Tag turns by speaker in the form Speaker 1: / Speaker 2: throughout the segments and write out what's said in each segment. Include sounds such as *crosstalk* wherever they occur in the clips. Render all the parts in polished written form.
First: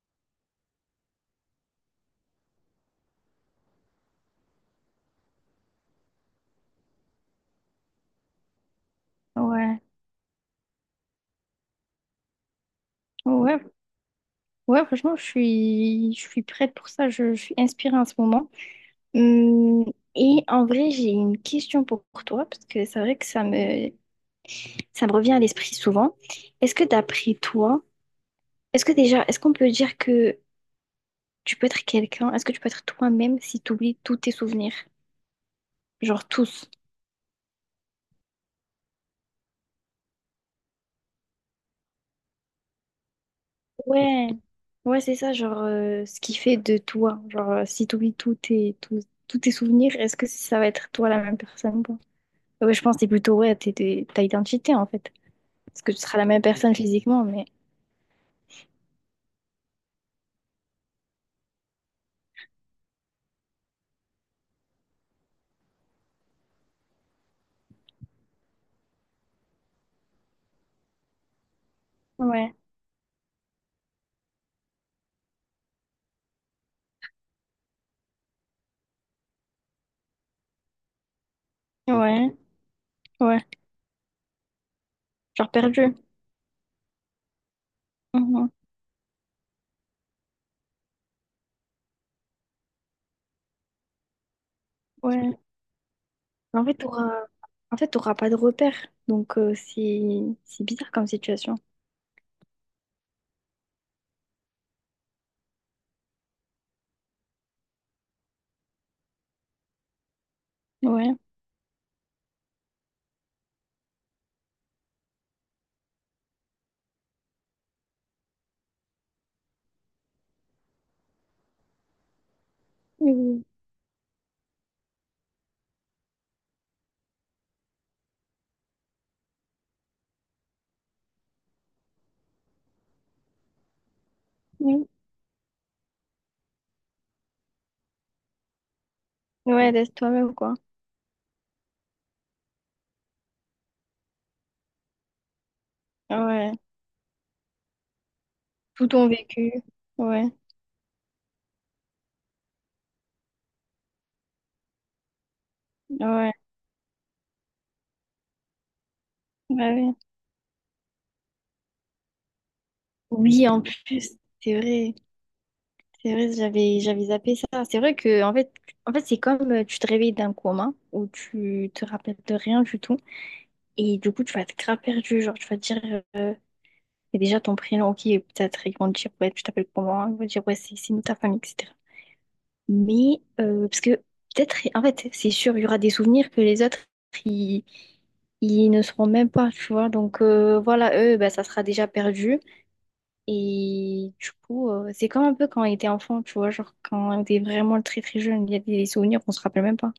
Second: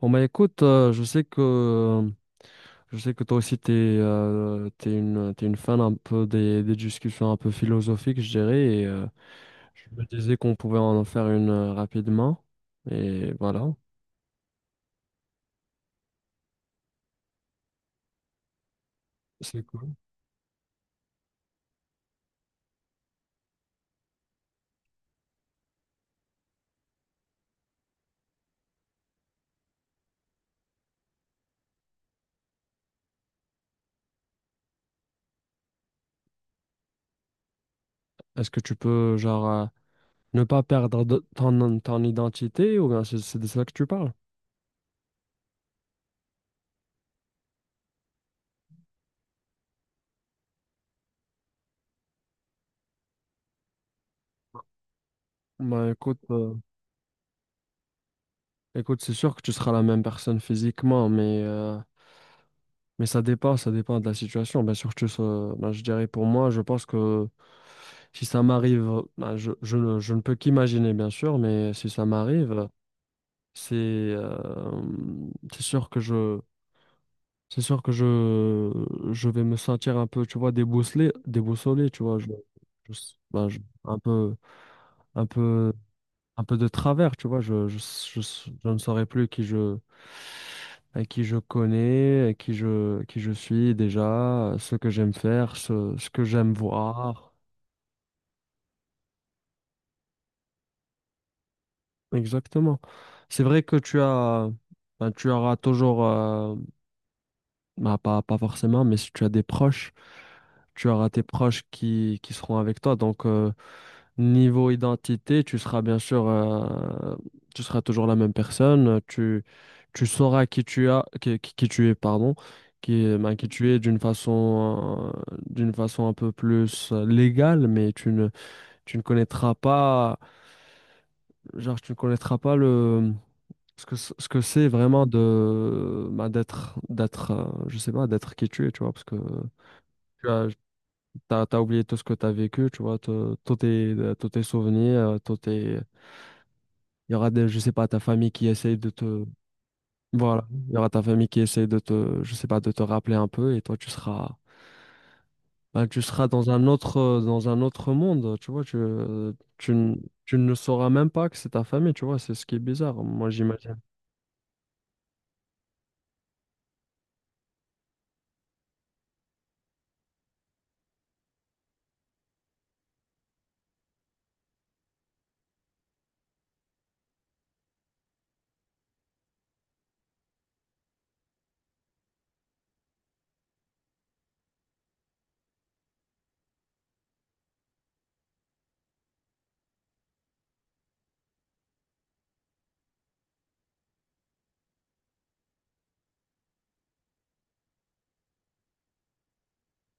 Speaker 1: Bon bah écoute, je sais que toi aussi t'es une fan un peu des discussions un peu philosophiques, je dirais, et
Speaker 2: Ouais,
Speaker 1: je me disais qu'on pouvait en faire une rapidement. Et
Speaker 2: ouais,
Speaker 1: voilà.
Speaker 2: ouais, franchement, je suis prête pour ça, je suis inspirée en ce moment.
Speaker 1: C'est
Speaker 2: Hum,
Speaker 1: cool.
Speaker 2: et en vrai, j'ai une question pour toi, parce que c'est vrai que ça me revient à l'esprit souvent. Est-ce que d'après toi, est-ce que déjà, est-ce qu'on peut dire que tu peux être quelqu'un, est-ce que tu peux être toi-même si tu oublies tous tes souvenirs? Genre tous.
Speaker 1: Est-ce que tu peux genre ne pas perdre ton identité ou bien c'est de ça que tu parles?
Speaker 2: Ouais, ouais, c'est ça, genre ce qui fait de toi. Genre, si tu oublies tous tes souvenirs, est-ce que ça va être toi la même personne? Ouais, je pense que c'est plutôt ouais, ta identité en fait. Parce
Speaker 1: Bah
Speaker 2: que tu seras
Speaker 1: écoute,
Speaker 2: la même personne physiquement, mais
Speaker 1: écoute, c'est sûr que tu seras la même personne physiquement, mais mais ça dépend de la situation. Bien sûr, je dirais pour moi, je pense que si ça m'arrive, ben, je ne peux qu'imaginer, bien sûr, mais si ça
Speaker 2: ouais,
Speaker 1: m'arrive, c'est euh, c'est sûr que je c'est sûr que je vais me sentir un peu, tu vois, déboussolé, déboussolé, tu vois,
Speaker 2: ouais,
Speaker 1: je-
Speaker 2: ouais.
Speaker 1: ben, je- un peu un
Speaker 2: Genre
Speaker 1: peu
Speaker 2: perdu.
Speaker 1: un peu de travers, tu vois,
Speaker 2: Mhm.
Speaker 1: je ne saurais plus à qui je connais, qui je suis déjà, ce que j'aime
Speaker 2: Ouais.
Speaker 1: faire, ce que j'aime
Speaker 2: Mais en fait,
Speaker 1: voir.
Speaker 2: t'auras pas de repère. Donc c'est bizarre comme situation.
Speaker 1: Exactement. C'est vrai que ben, tu auras toujours, ben, pas forcément, mais si tu as des proches tu auras
Speaker 2: Ouais.
Speaker 1: tes proches qui seront avec toi. Donc, niveau identité, tu seras bien sûr, tu seras toujours la même personne. Tu sauras qui tu es, pardon, ben,
Speaker 2: Mhm.
Speaker 1: qui tu es d'une façon un peu plus légale, mais tu ne connaîtras pas, genre, tu ne connaîtras pas le ce que c'est
Speaker 2: Mhm.
Speaker 1: vraiment de bah, d'être je sais pas d'être qui tu es tu vois parce que
Speaker 2: Ouais, laisse
Speaker 1: tu
Speaker 2: toi-même,
Speaker 1: as,
Speaker 2: quoi.
Speaker 1: t'as, t'as oublié tout ce que t'as vécu, tu vois, tous tes souvenirs, tous tes...
Speaker 2: Ouais.
Speaker 1: Il y aura des, je sais pas, ta famille qui essaye
Speaker 2: Tout
Speaker 1: de
Speaker 2: ton
Speaker 1: te...
Speaker 2: vécu. Ouais.
Speaker 1: Voilà, il y aura ta famille qui essaye de te, je sais pas, de te rappeler un peu et toi, tu seras... Ben tu seras
Speaker 2: Ouais.
Speaker 1: dans un autre monde, tu vois,
Speaker 2: Ouais,
Speaker 1: tu,
Speaker 2: ouais.
Speaker 1: n- tu ne sauras même pas que c'est ta famille, tu vois, c'est ce qui est bizarre, moi,
Speaker 2: Oui, en
Speaker 1: j'imagine.
Speaker 2: plus, c'est vrai. C'est vrai, j'avais zappé ça. C'est vrai que en fait, c'est comme tu te réveilles d'un coma où tu te rappelles de rien du tout. Et du coup, tu vas être grave perdu. Genre, tu vas te dire, et déjà ton prénom, ok, peut-être ils vont te dire, ouais, tu t'appelles comment? Ils vont te dire, ouais, c'est nous ta famille, etc. Mais, parce que peut-être, en fait, c'est sûr, il y aura des souvenirs que les autres, ils, ils ne seront même pas, tu vois. Donc, voilà, eux, bah, ça sera déjà perdu. Et du coup, c'est comme un peu quand on était enfant, tu vois, genre quand on était vraiment très très jeune, il y a des souvenirs qu'on se rappelle même pas.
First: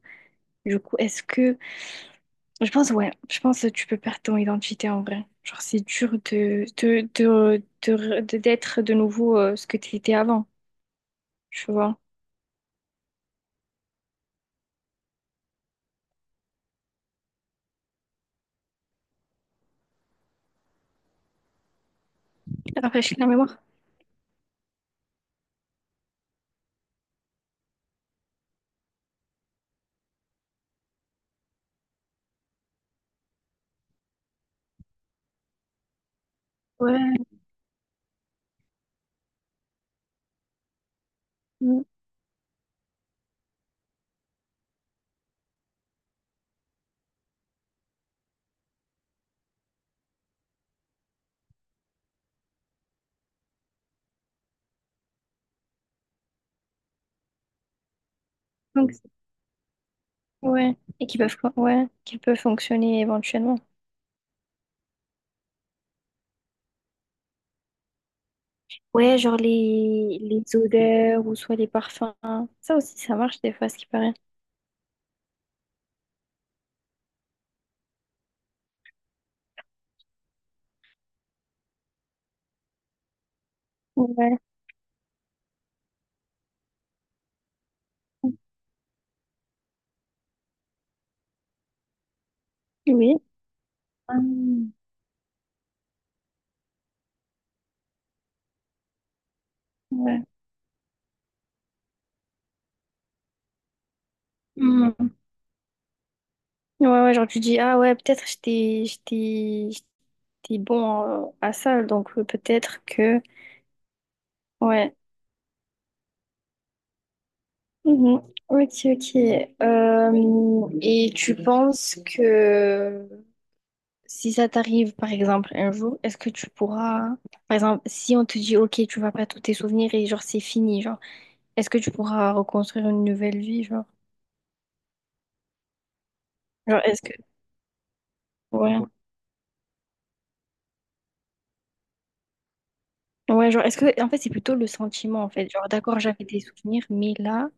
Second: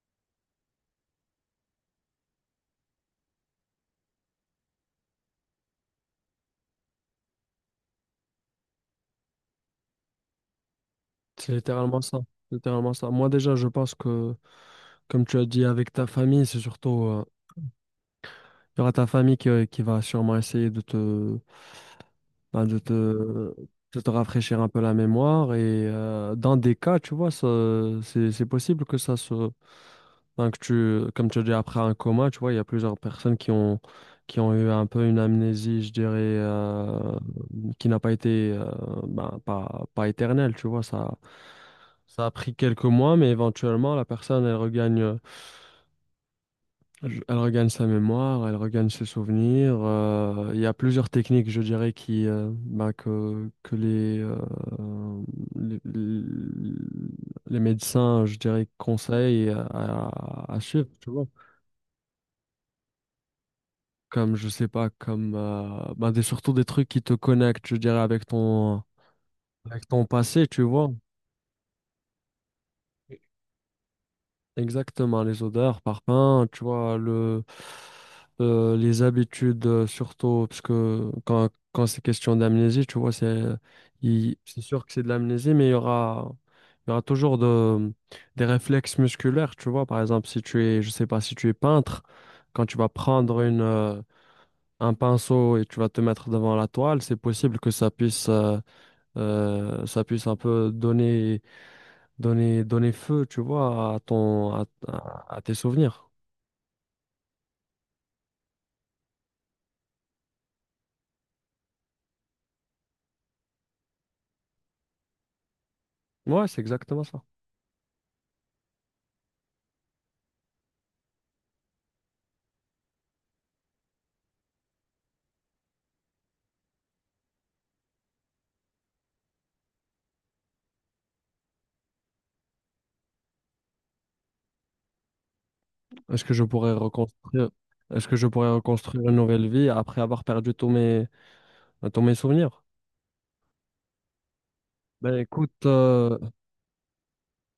Speaker 2: Du coup, est-ce que Je pense, ouais, je pense que tu peux perdre ton identité en vrai. Genre, c'est dur d'être de nouveau ce que tu étais avant,
Speaker 1: C'est
Speaker 2: tu vois.
Speaker 1: littéralement ça, littéralement ça. Moi, déjà, comme tu as dit, avec ta famille, c'est surtout... il y aura ta famille qui va sûrement essayer de te ben,
Speaker 2: Rafraîchir la mémoire.
Speaker 1: de te rafraîchir un peu la mémoire. Et dans des cas, tu vois, ça, c'est possible que ça se... Ben, que tu, comme tu as dit, après un coma, tu vois, il y a plusieurs personnes qui ont eu un peu une amnésie, je dirais,
Speaker 2: Ouais.
Speaker 1: qui n'a pas été, ben, pas éternelle, tu vois.
Speaker 2: Mm.
Speaker 1: Ça a pris quelques mois, mais éventuellement, la personne, elle regagne... Je- elle regagne sa mémoire, elle regagne ses souvenirs. Il y a plusieurs techniques, je dirais, que les, les, les médecins, je dirais,
Speaker 2: Donc,
Speaker 1: conseillent à
Speaker 2: ouais.
Speaker 1: suivre,
Speaker 2: Et
Speaker 1: tu
Speaker 2: qui
Speaker 1: vois.
Speaker 2: peuvent, ouais, qui peuvent fonctionner éventuellement.
Speaker 1: Comme, je sais pas, surtout des trucs qui te connectent, je dirais,
Speaker 2: Ouais, genre
Speaker 1: avec ton passé,
Speaker 2: les
Speaker 1: tu vois.
Speaker 2: odeurs ou soit les parfums. Ça aussi, ça marche des fois, ce qui paraît.
Speaker 1: Exactement, les odeurs, parfums, tu vois, les habitudes, surtout, parce que quand c'est question d'amnésie, tu vois,
Speaker 2: Ouais.
Speaker 1: c'est sûr que c'est de l'amnésie, mais il y aura toujours des réflexes musculaires, tu vois. Par exemple, si tu es, je sais pas, si tu es peintre, quand tu vas
Speaker 2: Oui.
Speaker 1: prendre
Speaker 2: Hum,
Speaker 1: un pinceau et tu vas te mettre devant la toile, c'est possible que ça puisse un peu donner donner feu, tu vois, à ton,
Speaker 2: ouais.
Speaker 1: à tes souvenirs.
Speaker 2: Ouais, ouais, genre tu dis, ah ouais, peut-être j'étais bon à ça, donc peut-être que... Ouais.
Speaker 1: Ouais, c'est exactement ça.
Speaker 2: Mhm. Ok, ok. Euh, et tu penses que si ça t'arrive, par exemple, un jour, est-ce que tu pourras... Par exemple, si on te dit, ok, tu vas pas tous tes souvenirs et genre c'est fini, genre, est-ce que tu pourras reconstruire une nouvelle vie, genre?
Speaker 1: Est-ce que je pourrais
Speaker 2: Genre, est-ce que...
Speaker 1: reconstruire, est-ce que je pourrais
Speaker 2: Ouais.
Speaker 1: reconstruire une nouvelle vie après avoir perdu tous mes souvenirs?
Speaker 2: Ouais, genre, est-ce que... En fait, c'est plutôt le
Speaker 1: Ben
Speaker 2: sentiment, en fait.
Speaker 1: écoute,
Speaker 2: Genre, d'accord, j'avais des souvenirs, mais là,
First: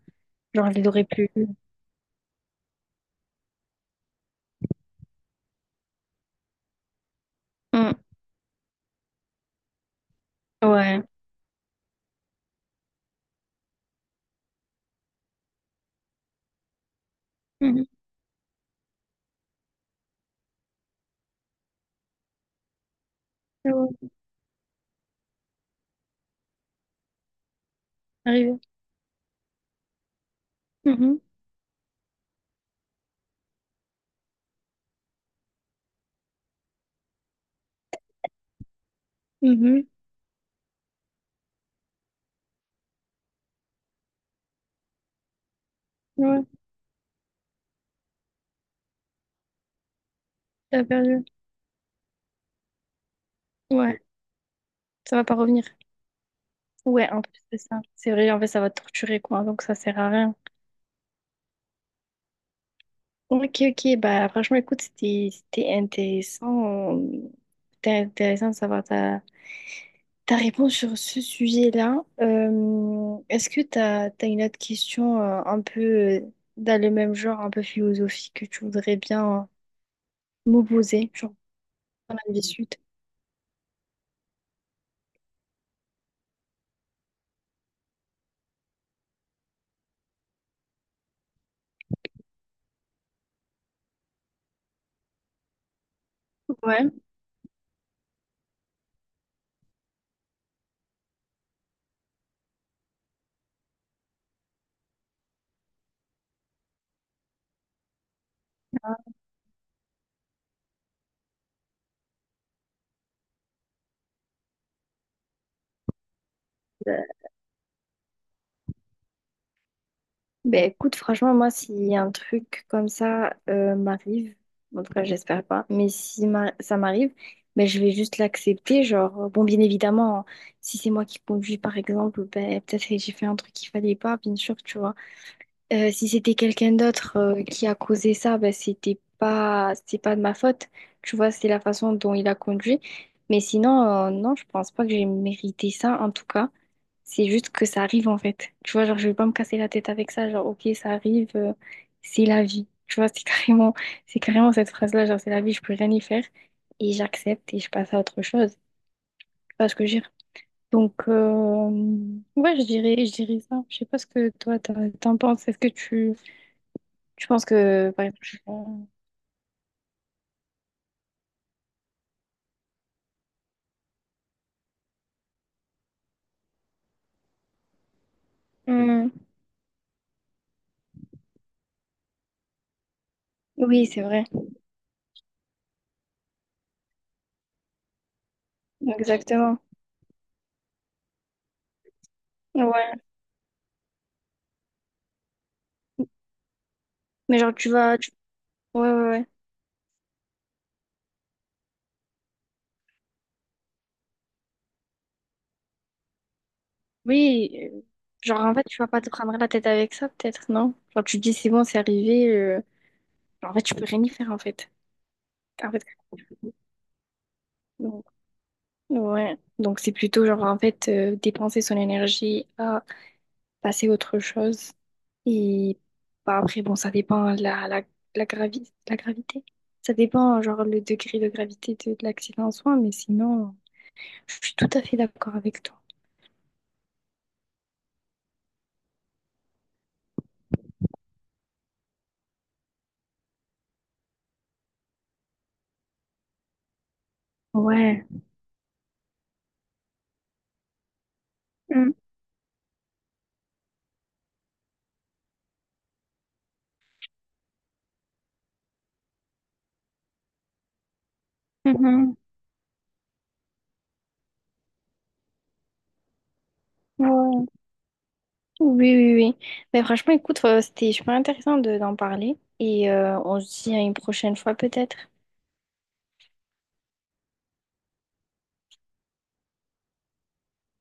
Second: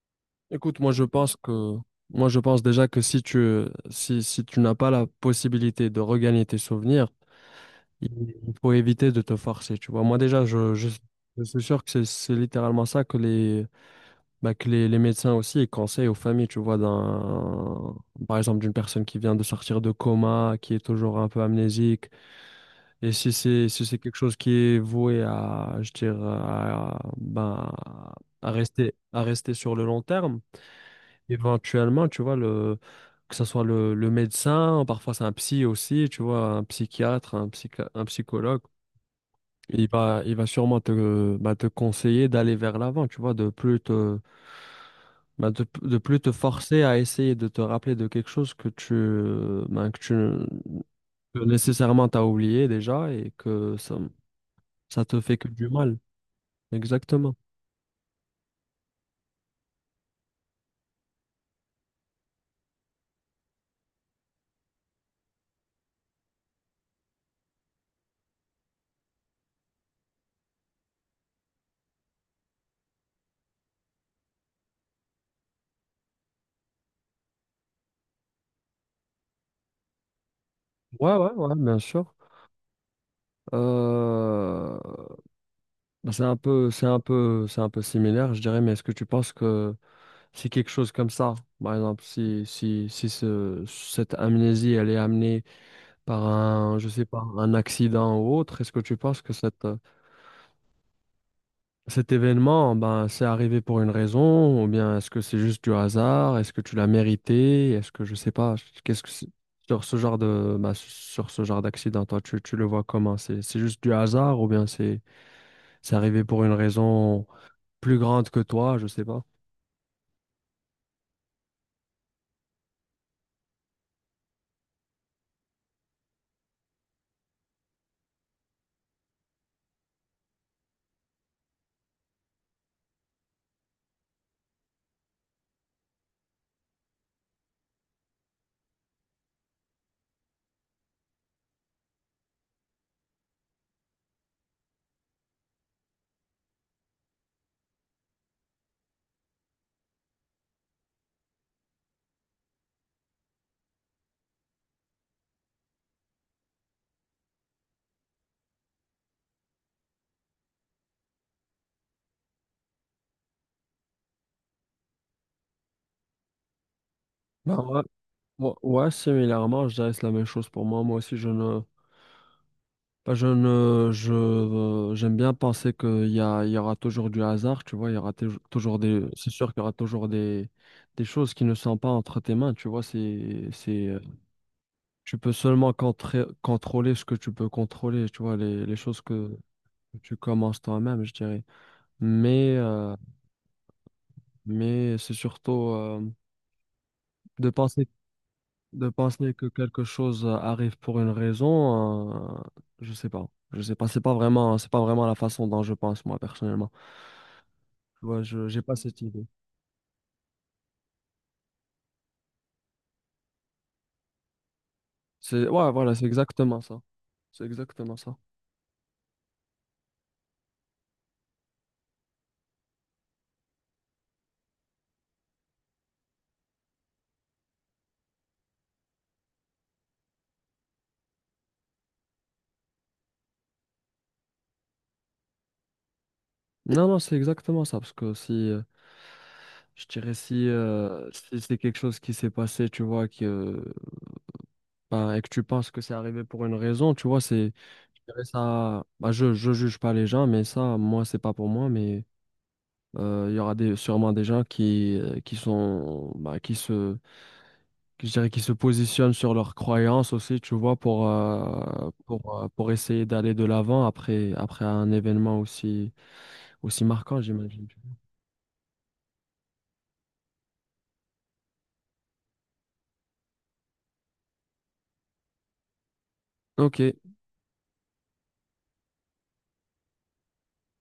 Speaker 2: genre, je
Speaker 1: écoute,
Speaker 2: les aurais plus.
Speaker 1: moi je pense déjà que si tu, si tu n'as pas la possibilité de regagner tes souvenirs, il il faut éviter de te forcer, tu vois. Moi déjà,
Speaker 2: Ouais.
Speaker 1: je suis sûr que c'est littéralement ça que les Bah, les médecins aussi ils conseillent aux familles, tu vois,
Speaker 2: Mhm.
Speaker 1: par exemple, d'une personne qui vient de sortir de coma, qui est toujours un peu amnésique. Et si
Speaker 2: Ouais, ouais.
Speaker 1: c'est quelque chose qui est voué à, je dirais, à, ben,
Speaker 2: Arrivé.
Speaker 1: à rester sur le long terme,
Speaker 2: Mhm.
Speaker 1: éventuellement, tu vois, que ce soit le médecin, parfois c'est un psy aussi, tu vois, un psychiatre, un psychologue,
Speaker 2: Mhm.
Speaker 1: il va sûrement te, bah, te conseiller d'aller vers l'avant, tu vois, de plus te bah, de plus te
Speaker 2: Ouais,
Speaker 1: forcer à essayer de te rappeler de quelque chose que tu, ben,
Speaker 2: t'as perdu.
Speaker 1: que nécessairement t'as oublié déjà et que
Speaker 2: Ouais,
Speaker 1: ça
Speaker 2: ça
Speaker 1: te
Speaker 2: va pas
Speaker 1: fait que
Speaker 2: revenir.
Speaker 1: du mal.
Speaker 2: Ouais, en
Speaker 1: Exactement.
Speaker 2: plus c'est ça. C'est vrai, en fait, ça va te torturer, quoi. Donc, ça sert à rien. Ok, ok. Bah, franchement, écoute, c'était intéressant. C'était intéressant de savoir ta réponse sur ce sujet-là. Est-ce que t'as une autre question un peu dans le même genre, un peu philosophique, que tu voudrais bien m'opposer,
Speaker 1: Ouais, ouais,
Speaker 2: genre,
Speaker 1: ouais, bien sûr.
Speaker 2: dans la suite?
Speaker 1: Euh, bah, c'est un peu similaire, je dirais, mais est-ce que tu penses que si quelque chose comme ça, par exemple, si cette amnésie, elle est amenée par un, je
Speaker 2: Ouais.
Speaker 1: sais pas, un accident ou autre, est-ce que tu penses que cette, cet événement, ben, c'est arrivé pour une raison, ou bien est-ce que c'est juste du hasard? Est-ce que tu l'as mérité? Est-ce que je sais pas, qu'est-ce que c'est- sur ce genre de, ben, sur ce genre d'accident, toi, tu le vois comment? C'est juste du hasard ou bien c'est arrivé pour une raison plus grande que toi, je sais pas.
Speaker 2: Ben écoute, franchement, moi, si un truc comme ça m'arrive, en tout cas, j'espère pas, mais si ça m'arrive, ben je vais juste l'accepter. Genre, bon, bien évidemment, si c'est moi qui conduis, par exemple, ben peut-être que j'ai fait un truc qu'il fallait pas, bien sûr, tu vois. Si c'était quelqu'un d'autre qui a causé ça, ben, c'est pas de ma faute. Tu vois, c'est la façon dont il a conduit. Mais sinon, non, je pense pas que j'ai mérité ça, en tout cas. C'est juste que ça arrive, en fait. Tu vois, genre, je vais pas me casser la tête avec ça. Genre, ok, ça arrive, c'est la vie. Tu vois, c'est *laughs* carrément, c'est carrément cette phrase-là, genre, c'est la vie, je peux rien y faire. Et j'accepte et je passe à autre chose. Tu vois ce que je veux dire? Donc, ouais, je dirais ça. Je sais pas ce que toi, t'en penses. Est-ce que tu je pense
Speaker 1: Ben ouais,
Speaker 2: que, par exemple, je-
Speaker 1: ouais, similairement, je dirais que c'est la même chose pour moi. Moi aussi, je ne, j'aime bien penser il y aura toujours du hasard, tu vois, il y aura tou- toujours des,
Speaker 2: Hmm.
Speaker 1: c'est sûr qu'il y aura toujours des choses qui ne sont pas entre tes mains, tu vois,
Speaker 2: Oui, c'est vrai.
Speaker 1: tu peux seulement contrôler ce que tu peux contrôler, tu vois, les choses que
Speaker 2: Exactement.
Speaker 1: tu commences toi-même, je dirais. Mais, euh,
Speaker 2: Ouais.
Speaker 1: mais c'est surtout
Speaker 2: Mais
Speaker 1: de
Speaker 2: genre,
Speaker 1: penser,
Speaker 2: tu- Ouais,
Speaker 1: de
Speaker 2: ouais, ouais.
Speaker 1: penser que quelque chose arrive pour une raison, je sais pas, c'est pas vraiment la façon dont je pense moi personnellement.
Speaker 2: Oui,
Speaker 1: Ouais,
Speaker 2: genre,
Speaker 1: je
Speaker 2: en
Speaker 1: j'ai
Speaker 2: fait,
Speaker 1: pas
Speaker 2: tu vas
Speaker 1: cette
Speaker 2: pas te
Speaker 1: idée.
Speaker 2: prendre la tête avec ça, peut-être, non? Genre, tu te dis, c'est bon, c'est arrivé. En fait, tu peux rien y faire, en fait.
Speaker 1: C'est ouais,
Speaker 2: En fait,
Speaker 1: voilà, c'est exactement ça. C'est exactement
Speaker 2: donc,
Speaker 1: ça.
Speaker 2: ouais. Donc, c'est plutôt, genre, en fait, dépenser son énergie à passer à autre chose. Et bah, après, bon, ça dépend de la gravité. Ça dépend, genre, le degré de gravité de l'accident en soi, mais sinon... Je suis tout à fait d'accord avec toi.
Speaker 1: Non, non, c'est exactement ça parce que si je dirais si, si c'est quelque chose qui s'est passé, tu vois, ben, et que tu penses que c'est arrivé pour une raison, tu vois, c'est
Speaker 2: Ouais.
Speaker 1: je dirais ça. Bah, je juge pas les gens, mais ça, moi, c'est pas pour moi,
Speaker 2: Mm,
Speaker 1: mais il y aura des, sûrement des gens qui sont bah, qui se je dirais qu'ils se positionnent sur leurs croyances aussi, tu vois,
Speaker 2: mhm.
Speaker 1: pour essayer d'aller de l'avant après, après un événement aussi, aussi marquant,
Speaker 2: Ouais.
Speaker 1: j'imagine.
Speaker 2: Oui, oui, oui. Mais franchement, écoute, c'était super intéressant d'en parler. Et on se dit à une prochaine fois peut-être.
Speaker 1: Ok,